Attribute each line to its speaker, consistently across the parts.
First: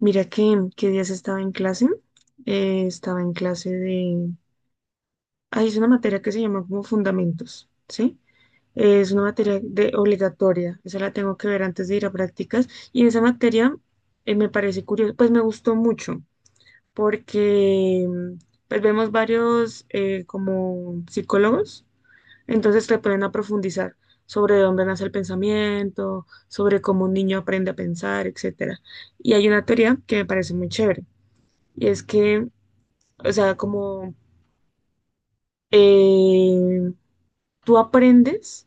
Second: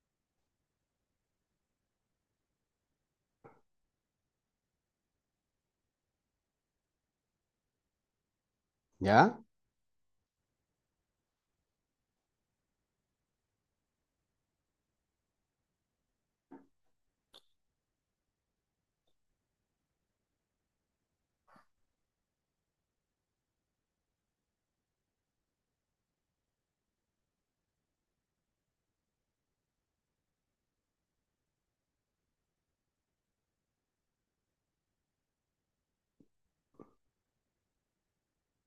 Speaker 1: Mira que, qué días estaba en clase. Estaba en clase de... Ahí es una materia que se llama como fundamentos, ¿sí? Es una
Speaker 2: ¿Ya?
Speaker 1: materia de obligatoria. Esa la tengo que ver antes de ir a prácticas. Y esa materia me parece curiosa, pues me gustó mucho porque pues vemos varios como psicólogos, entonces te ponen a profundizar sobre de dónde nace el pensamiento, sobre cómo un niño aprende a pensar, etcétera. Y hay una teoría que me parece muy chévere y es que, o sea, como eh, tú aprendes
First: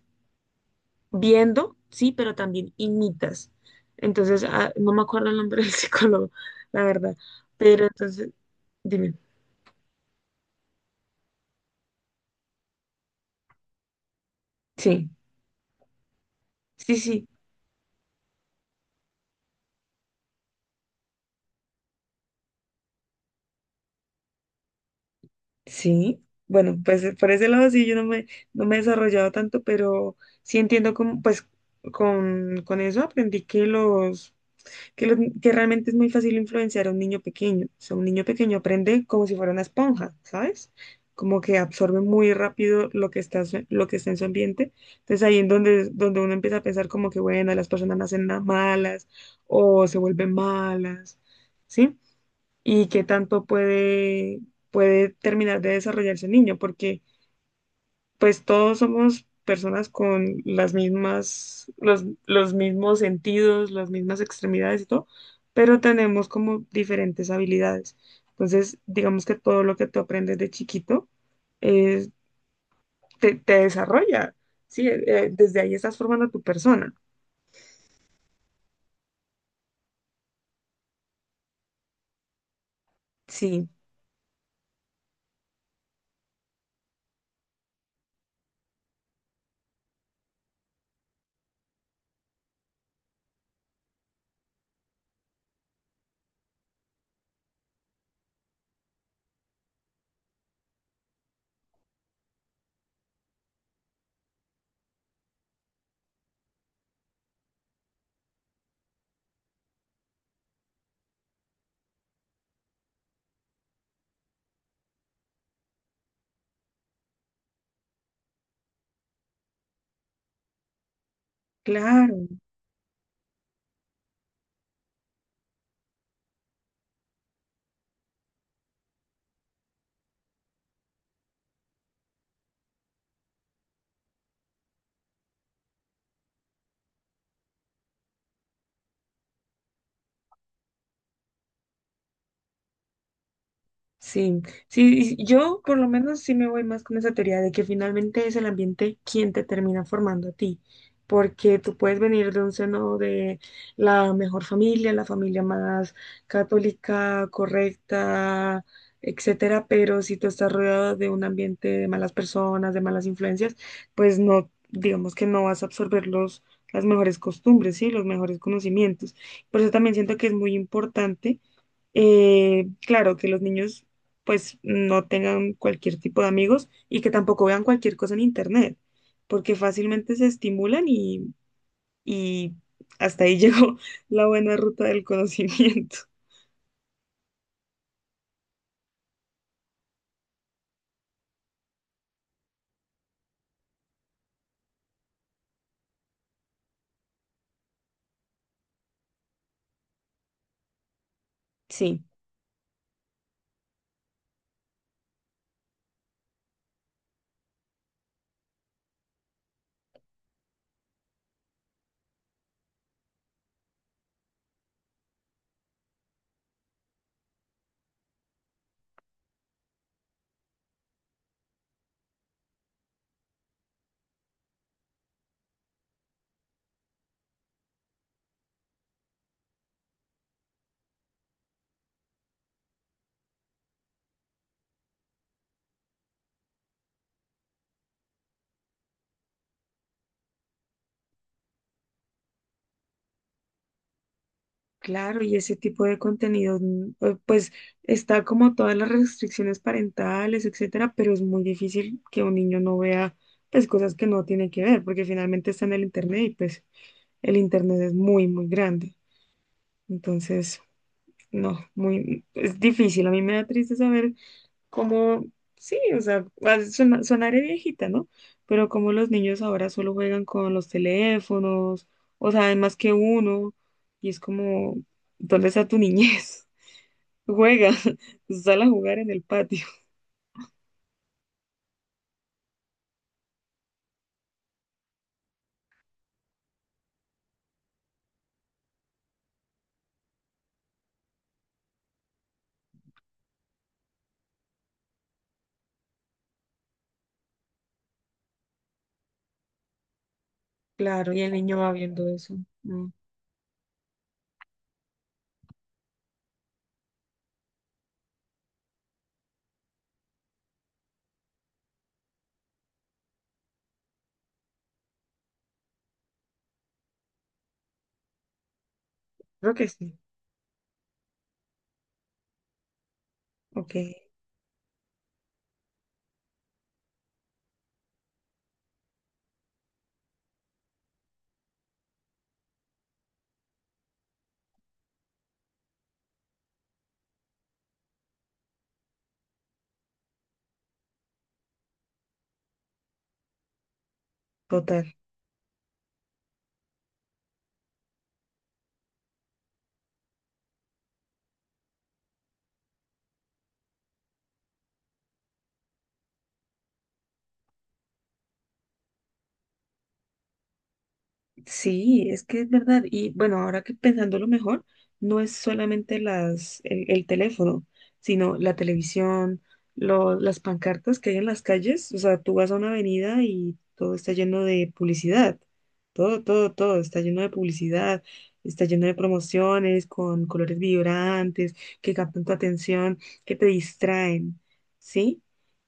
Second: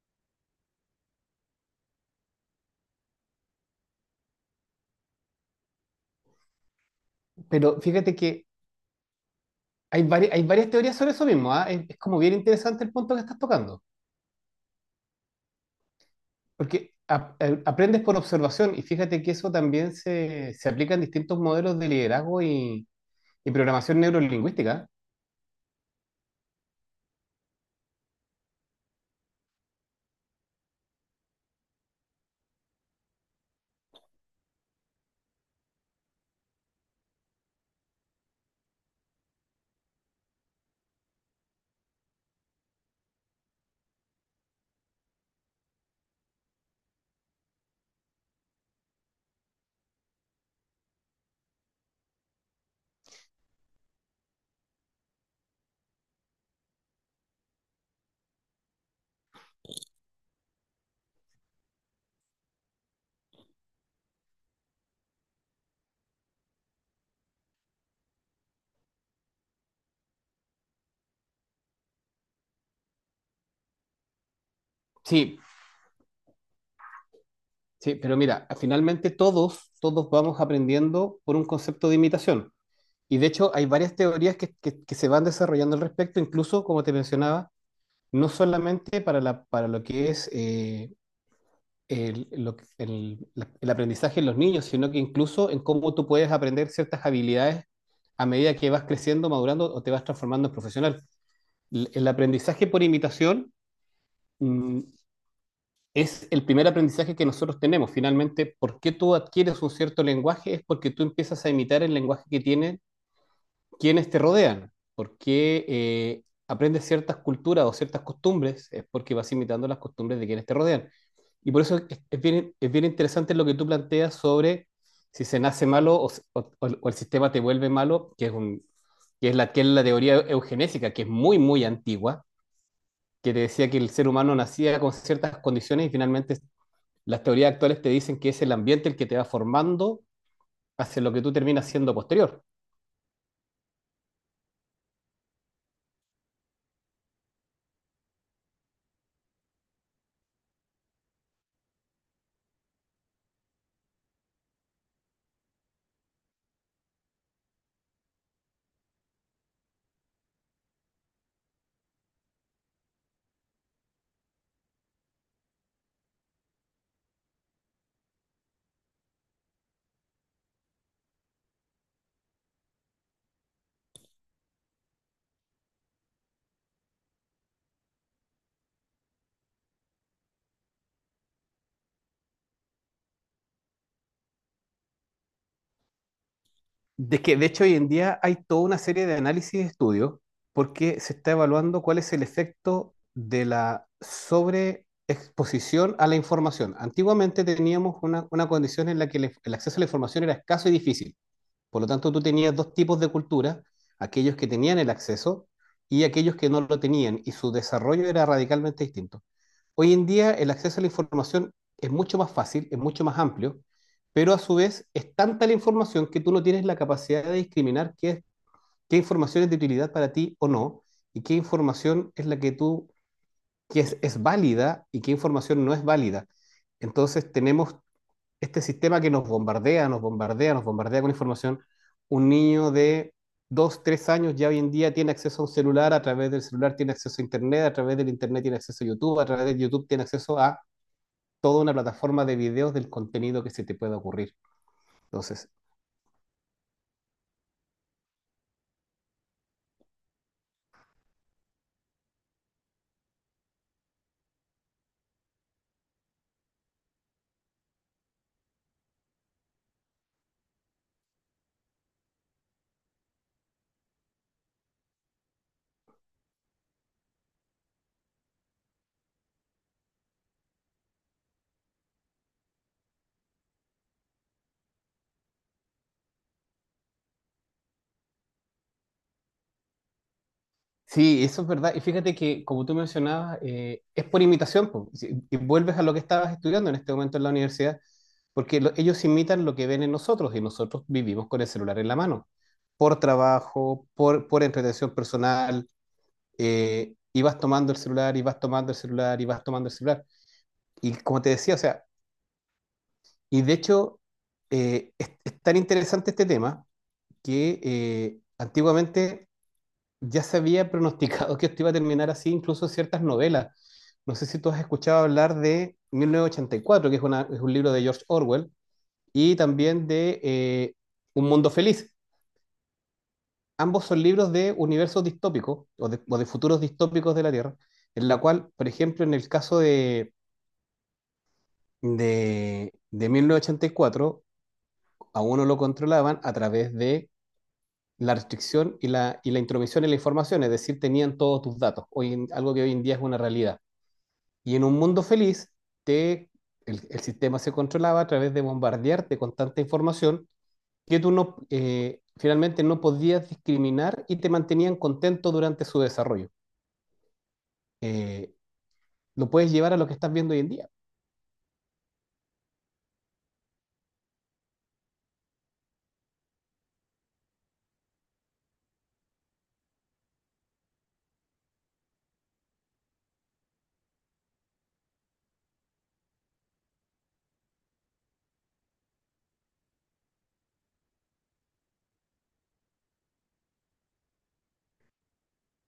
Speaker 1: viendo, sí, pero también imitas. Entonces, no me acuerdo el nombre del psicólogo, la verdad.
Speaker 2: Pero
Speaker 1: Pero
Speaker 2: fíjate
Speaker 1: entonces,
Speaker 2: que
Speaker 1: dime.
Speaker 2: hay varias teorías sobre eso mismo, ¿ah? Es como bien interesante el punto que estás tocando,
Speaker 1: Sí,
Speaker 2: porque
Speaker 1: sí, sí,
Speaker 2: aprendes por observación y fíjate que eso también se aplica en distintos modelos de liderazgo y programación neurolingüística.
Speaker 1: sí. Bueno, pues por ese lado sí, yo no me, no me he desarrollado tanto, pero sí entiendo cómo pues, con eso aprendí que que realmente es muy fácil influenciar a un niño pequeño. O sea, un niño pequeño aprende como si fuera una esponja, ¿sabes? Como que absorbe muy rápido lo que está en su ambiente. Entonces ahí es donde, donde uno empieza a pensar como que, bueno, las personas nacen malas o se vuelven malas, ¿sí? Y qué tanto puede, puede terminar de desarrollarse el niño, porque pues todos somos personas con los mismos sentidos, las mismas extremidades y todo, pero tenemos como diferentes habilidades. Entonces, digamos que todo lo que tú aprendes de chiquito eh, te desarrolla, ¿sí?
Speaker 2: Sí,
Speaker 1: Desde ahí estás formando a tu persona.
Speaker 2: sí, pero mira, finalmente todos vamos aprendiendo por un concepto de imitación. Y de hecho hay
Speaker 1: Sí,
Speaker 2: varias teorías que se van desarrollando al respecto, incluso, como te mencionaba, no solamente para lo que es... el, lo el- la- el aprendizaje en los niños, sino que incluso en cómo tú puedes aprender ciertas habilidades a medida que vas creciendo, madurando o te vas transformando en profesional. El aprendizaje por imitación, mm, es el primer aprendizaje que nosotros tenemos. Finalmente, ¿por qué tú adquieres un cierto lenguaje? Es porque tú empiezas a imitar el lenguaje que tienen quienes te rodean, porque aprendes ciertas culturas o ciertas costumbres, es porque vas imitando las costumbres de quienes te rodean. Y por eso
Speaker 1: claro.
Speaker 2: es bien interesante lo que tú planteas sobre si se nace malo o el sistema te vuelve malo, que es la teoría eugenésica, que es muy antigua, que te decía que el ser humano nacía con ciertas condiciones y finalmente las teorías actuales te dicen que es el ambiente el que te va formando hacia lo que tú terminas siendo posterior.
Speaker 1: Sí, sí, y yo por lo menos sí me voy más con esa teoría de que finalmente es el ambiente quien te termina formando a ti, porque tú puedes venir de un seno de la mejor familia, la familia más católica, correcta, etcétera, pero si tú estás rodeado de un ambiente de malas personas, de malas influencias, pues no, digamos que no vas a absorber las mejores costumbres, sí, los mejores conocimientos. Por eso también siento que es muy importante claro, que los niños pues no tengan cualquier tipo de amigos y que tampoco vean cualquier cosa en internet, porque fácilmente se estimulan y hasta ahí llegó la buena ruta del conocimiento.
Speaker 2: De que de hecho hoy en día hay toda una serie de análisis y estudios porque se está evaluando cuál es el efecto de la sobreexposición a la información. Antiguamente teníamos una condición en la que el acceso a la información era escaso y difícil. Por lo
Speaker 1: Sí,
Speaker 2: tanto, tú tenías dos tipos de cultura, aquellos que tenían el acceso y aquellos que no lo tenían, y su desarrollo era radicalmente distinto. Hoy en día el acceso a la información es mucho más fácil, es mucho más amplio, pero a su vez es tanta la información que tú no tienes la capacidad de discriminar qué información es de utilidad para ti o no, y qué información es la que es válida y qué información no es válida. Entonces tenemos este sistema que nos bombardea con información. Un niño de dos, tres años ya hoy en día tiene acceso a un celular, a través del celular tiene acceso a Internet, a través del Internet tiene acceso a YouTube, a través de YouTube tiene acceso a toda una plataforma de videos del contenido que se te pueda ocurrir.
Speaker 1: claro, y
Speaker 2: Entonces,
Speaker 1: ese tipo de contenidos, pues está como todas las restricciones parentales, etcétera, pero es muy difícil que un niño no vea pues cosas que no tiene que ver, porque finalmente está en el internet y pues el internet es muy, muy grande. Entonces, no, muy, es difícil. A mí me da triste saber cómo, sí, o sea, sonaré viejita, ¿no? Pero como los niños ahora solo juegan con los teléfonos, o sea, hay más que uno, y es como, ¿dónde está tu niñez? Juega, sal a jugar en el patio.
Speaker 2: Sí, eso es verdad. Y fíjate que, como tú mencionabas, es por imitación. Po. Si- Y vuelves a lo que estabas estudiando en este momento en la universidad, porque ellos imitan lo que ven en nosotros y nosotros vivimos con el celular en la mano, por trabajo, por entretención personal, y vas tomando el celular, y vas tomando el celular, y vas tomando el celular. Y
Speaker 1: Claro, y
Speaker 2: como te
Speaker 1: el
Speaker 2: decía,
Speaker 1: niño
Speaker 2: o
Speaker 1: va
Speaker 2: sea,
Speaker 1: viendo eso. Mm,
Speaker 2: y de hecho, es tan interesante este tema que antiguamente ya se había pronosticado que esto iba a terminar así, incluso ciertas novelas. No sé si tú has escuchado hablar de 1984, es un libro de George Orwell, y
Speaker 1: creo que
Speaker 2: también
Speaker 1: sí.
Speaker 2: de Un Mundo Feliz.
Speaker 1: Ok,
Speaker 2: Ambos son libros de universos distópicos o de futuros distópicos de la Tierra, en la cual, por ejemplo, en el caso de 1984, a uno lo controlaban a través de la restricción y y la intromisión en la información, es decir, tenían todos tus datos, algo que hoy en día es una realidad. Y en un
Speaker 1: total.
Speaker 2: mundo feliz, te, el sistema se controlaba a través de bombardearte con tanta información que tú finalmente no podías discriminar y te mantenían contento durante su desarrollo. Eh, lo puedes llevar a lo que estás viendo hoy en día.
Speaker 1: Sí, es que es verdad. Y bueno, ahora que pensándolo mejor, no es solamente el teléfono, sino la televisión, las pancartas que hay en las calles. O sea, tú vas a una avenida y todo está lleno de publicidad. Todo, todo, todo está lleno de publicidad, está lleno de promociones con colores vibrantes que captan tu atención, que te distraen, ¿sí?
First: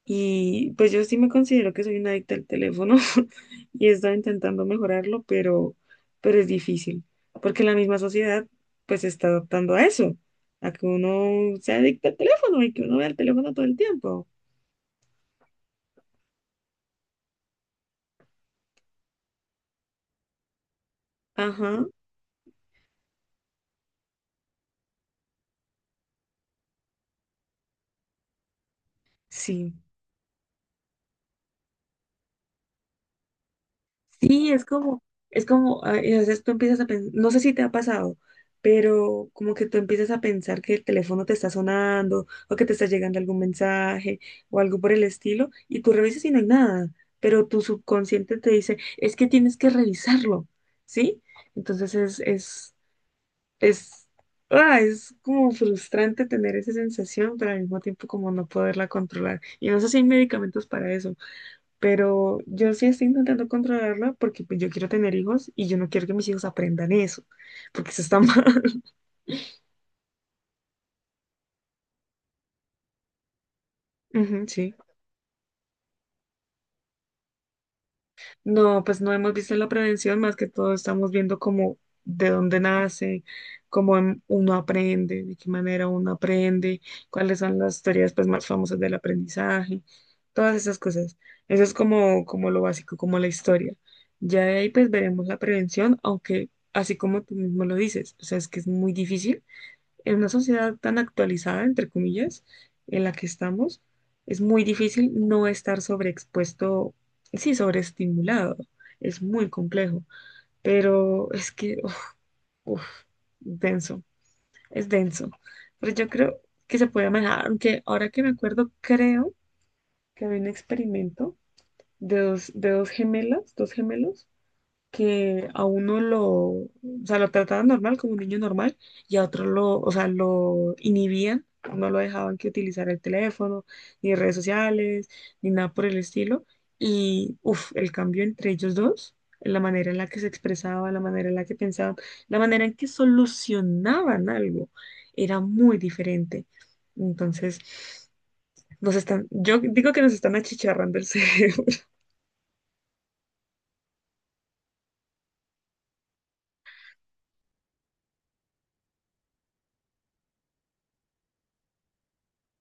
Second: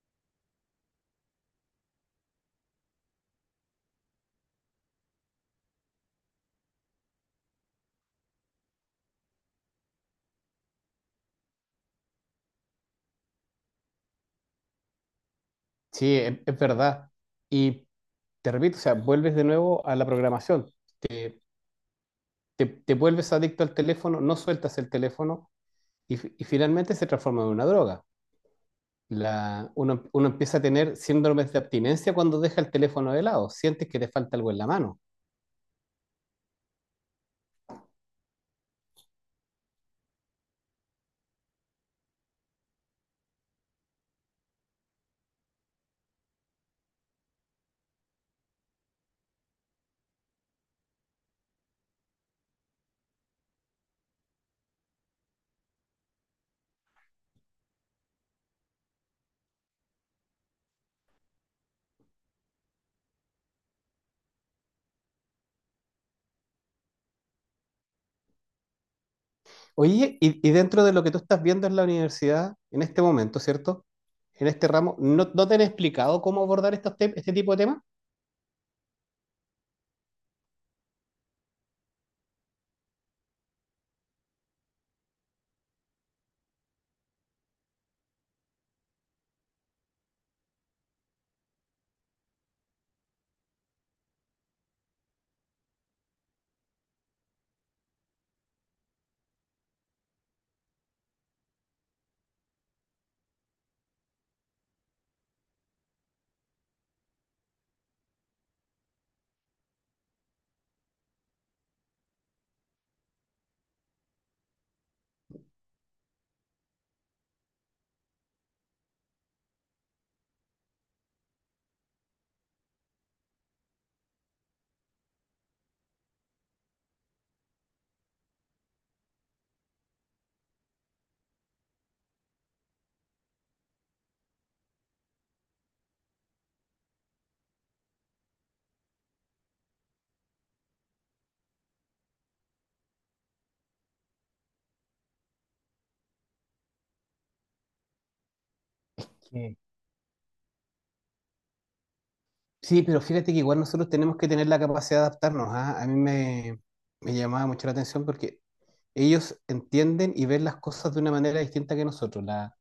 Speaker 1: Y pues yo sí me considero que soy una adicta al teléfono. Y he estado intentando mejorarlo, pero es difícil, porque la misma sociedad pues se está adaptando a eso, a que uno se adicta al teléfono y que uno vea el teléfono todo el tiempo.
Speaker 2: Sí, es verdad. Y te repito, o sea, vuelves de nuevo a la programación.
Speaker 1: Ajá,
Speaker 2: Te vuelves adicto al teléfono, no sueltas el teléfono y, y finalmente se transforma en una droga.
Speaker 1: sí.
Speaker 2: Uno empieza a tener síndromes de abstinencia cuando deja el teléfono de lado, sientes que te falta
Speaker 1: Sí,
Speaker 2: algo en la mano.
Speaker 1: es como, a veces tú empiezas a pensar, no sé si te ha pasado, pero como que tú empiezas a pensar que el teléfono te está sonando o que te está llegando algún mensaje o algo por el estilo y tú revisas y no hay nada, pero tu subconsciente te dice, es que tienes que revisarlo, ¿sí? Entonces es, es como frustrante tener esa sensación, pero al mismo tiempo como no poderla controlar. Y no sé si hay medicamentos para eso, pero yo sí estoy intentando controlarla porque pues, yo quiero tener hijos y yo no quiero que mis hijos aprendan eso, porque eso está mal.
Speaker 2: Oye, y dentro de lo que tú estás viendo en la universidad, en este momento, ¿cierto?
Speaker 1: Ujú,
Speaker 2: En este
Speaker 1: sí.
Speaker 2: ramo, no te han explicado cómo abordar este tipo de temas?
Speaker 1: No, pues no hemos visto la prevención, más que todo estamos viendo como de dónde nace, uno aprende, de qué manera uno aprende, cuáles son las teorías pues más famosas del aprendizaje, todas esas cosas. Eso es como, como lo básico, como la historia. Ya de ahí pues veremos la prevención, aunque así como tú mismo lo dices, o sea, es que es muy difícil en una sociedad tan actualizada, entre comillas, en la que estamos, es muy difícil no estar sobreexpuesto, sí, sobreestimulado. Es muy complejo, pero es que, uf, uf, denso, es denso. Pero yo creo que se puede manejar, aunque ahora que me acuerdo, creo que había un experimento de de dos gemelas, dos gemelos, que a uno lo, o sea, lo trataban normal, como un niño normal, y a otro lo inhibían, no lo dejaban que utilizara el teléfono, ni redes sociales, ni nada por el estilo. Y, uff, el cambio entre ellos dos, la manera en la que se expresaban, la manera en la que pensaban, la manera en que solucionaban algo, era muy diferente. Entonces, nos están,
Speaker 2: Sí,
Speaker 1: yo digo que nos están achicharrando el cerebro.
Speaker 2: sí, pero fíjate que igual nosotros tenemos que tener la capacidad de adaptarnos, ¿ah? Me llamaba mucho la atención porque ellos entienden y ven las cosas de una manera distinta que nosotros. La-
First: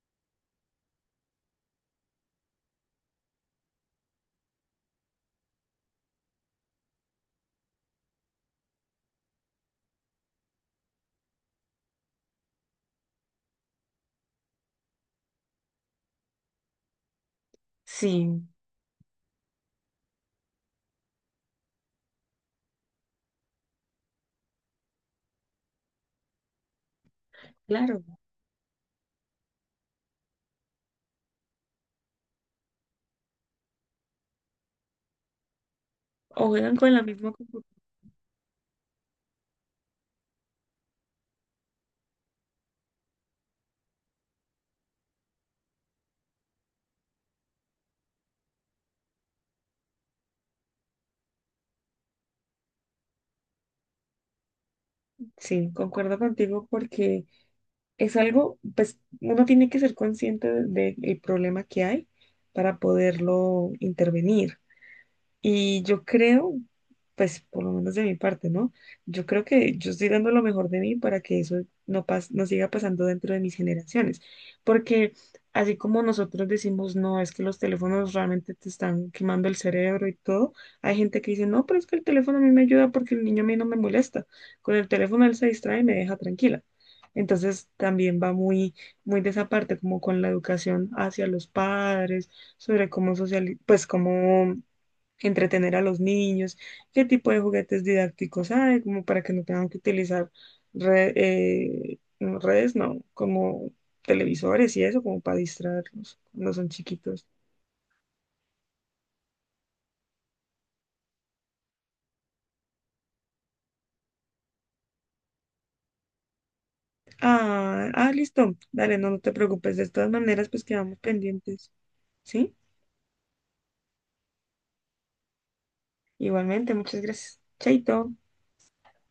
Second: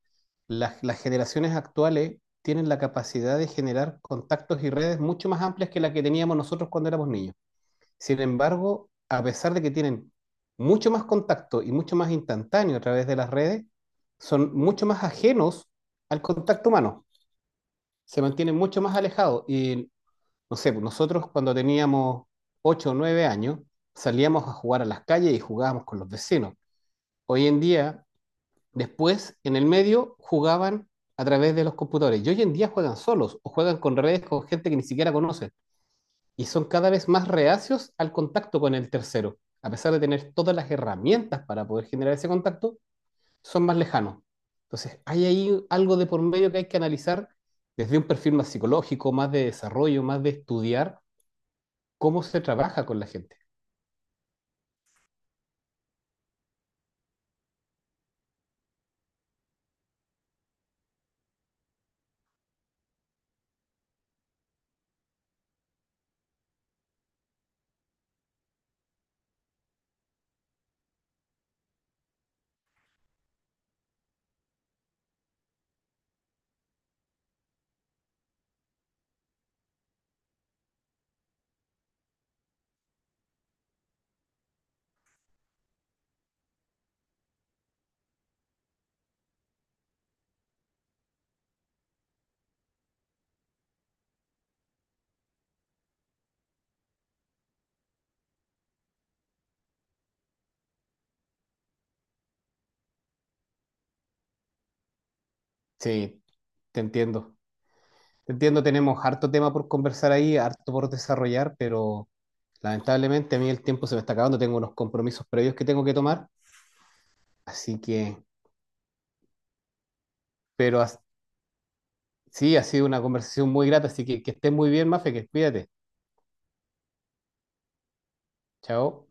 Speaker 2: las, Las generaciones actuales tienen la capacidad de generar contactos y redes mucho más amplias que la que teníamos nosotros cuando éramos niños. Sin embargo, a pesar de que tienen mucho más contacto y mucho más instantáneo a través de las redes, son mucho más ajenos al contacto humano. Se
Speaker 1: Sí,
Speaker 2: mantienen mucho más alejados y no sé, pues nosotros cuando teníamos 8 o nueve años salíamos a jugar a las calles y jugábamos con los vecinos. Hoy en
Speaker 1: claro.
Speaker 2: día, después, en el medio, jugaban a través de los computadores. Y hoy en día juegan solos o juegan con redes con gente que ni siquiera conocen.
Speaker 1: O
Speaker 2: Y son
Speaker 1: juegan
Speaker 2: cada
Speaker 1: con la
Speaker 2: vez más
Speaker 1: misma computadora.
Speaker 2: reacios al contacto con el tercero. A pesar de tener todas las herramientas para poder generar ese contacto, son más lejanos. Entonces, hay ahí algo de por medio que hay que analizar desde un perfil más psicológico, más de desarrollo, más de estudiar cómo se trabaja con la gente.
Speaker 1: Sí, concuerdo contigo porque es algo, pues uno tiene que ser consciente del problema que hay para poderlo intervenir. Y yo creo, pues por lo menos de mi parte, ¿no? Yo creo que yo estoy dando lo mejor de mí para que eso no siga pasando dentro de mis generaciones. Porque así como nosotros decimos, no, es que los teléfonos realmente te están quemando el cerebro y todo, hay gente que dice, no, pero es que el teléfono a mí me ayuda porque el niño a mí no me molesta. Con el teléfono él se distrae y me deja tranquila. Entonces también va muy, muy de esa parte, como con la educación hacia los padres, sobre cómo socializar, pues cómo entretener a los niños, qué tipo de juguetes didácticos hay, como para que no tengan que utilizar re- no, redes, no, como televisores y eso, como para distraerlos
Speaker 2: Sí,
Speaker 1: cuando son
Speaker 2: te
Speaker 1: chiquitos.
Speaker 2: entiendo. Te entiendo, tenemos harto tema por conversar ahí, harto por desarrollar, pero lamentablemente a mí el tiempo se me está acabando, tengo unos compromisos previos que tengo que tomar, así
Speaker 1: Ah, ah,
Speaker 2: que,
Speaker 1: listo, dale, no, no te preocupes, de todas maneras, pues
Speaker 2: pero
Speaker 1: quedamos
Speaker 2: as-
Speaker 1: pendientes, ¿sí?
Speaker 2: sí, ha sido una conversación muy grata, así que estés muy bien, Mafe, que cuídate.
Speaker 1: Igualmente, muchas gracias. Chaito.
Speaker 2: Chao.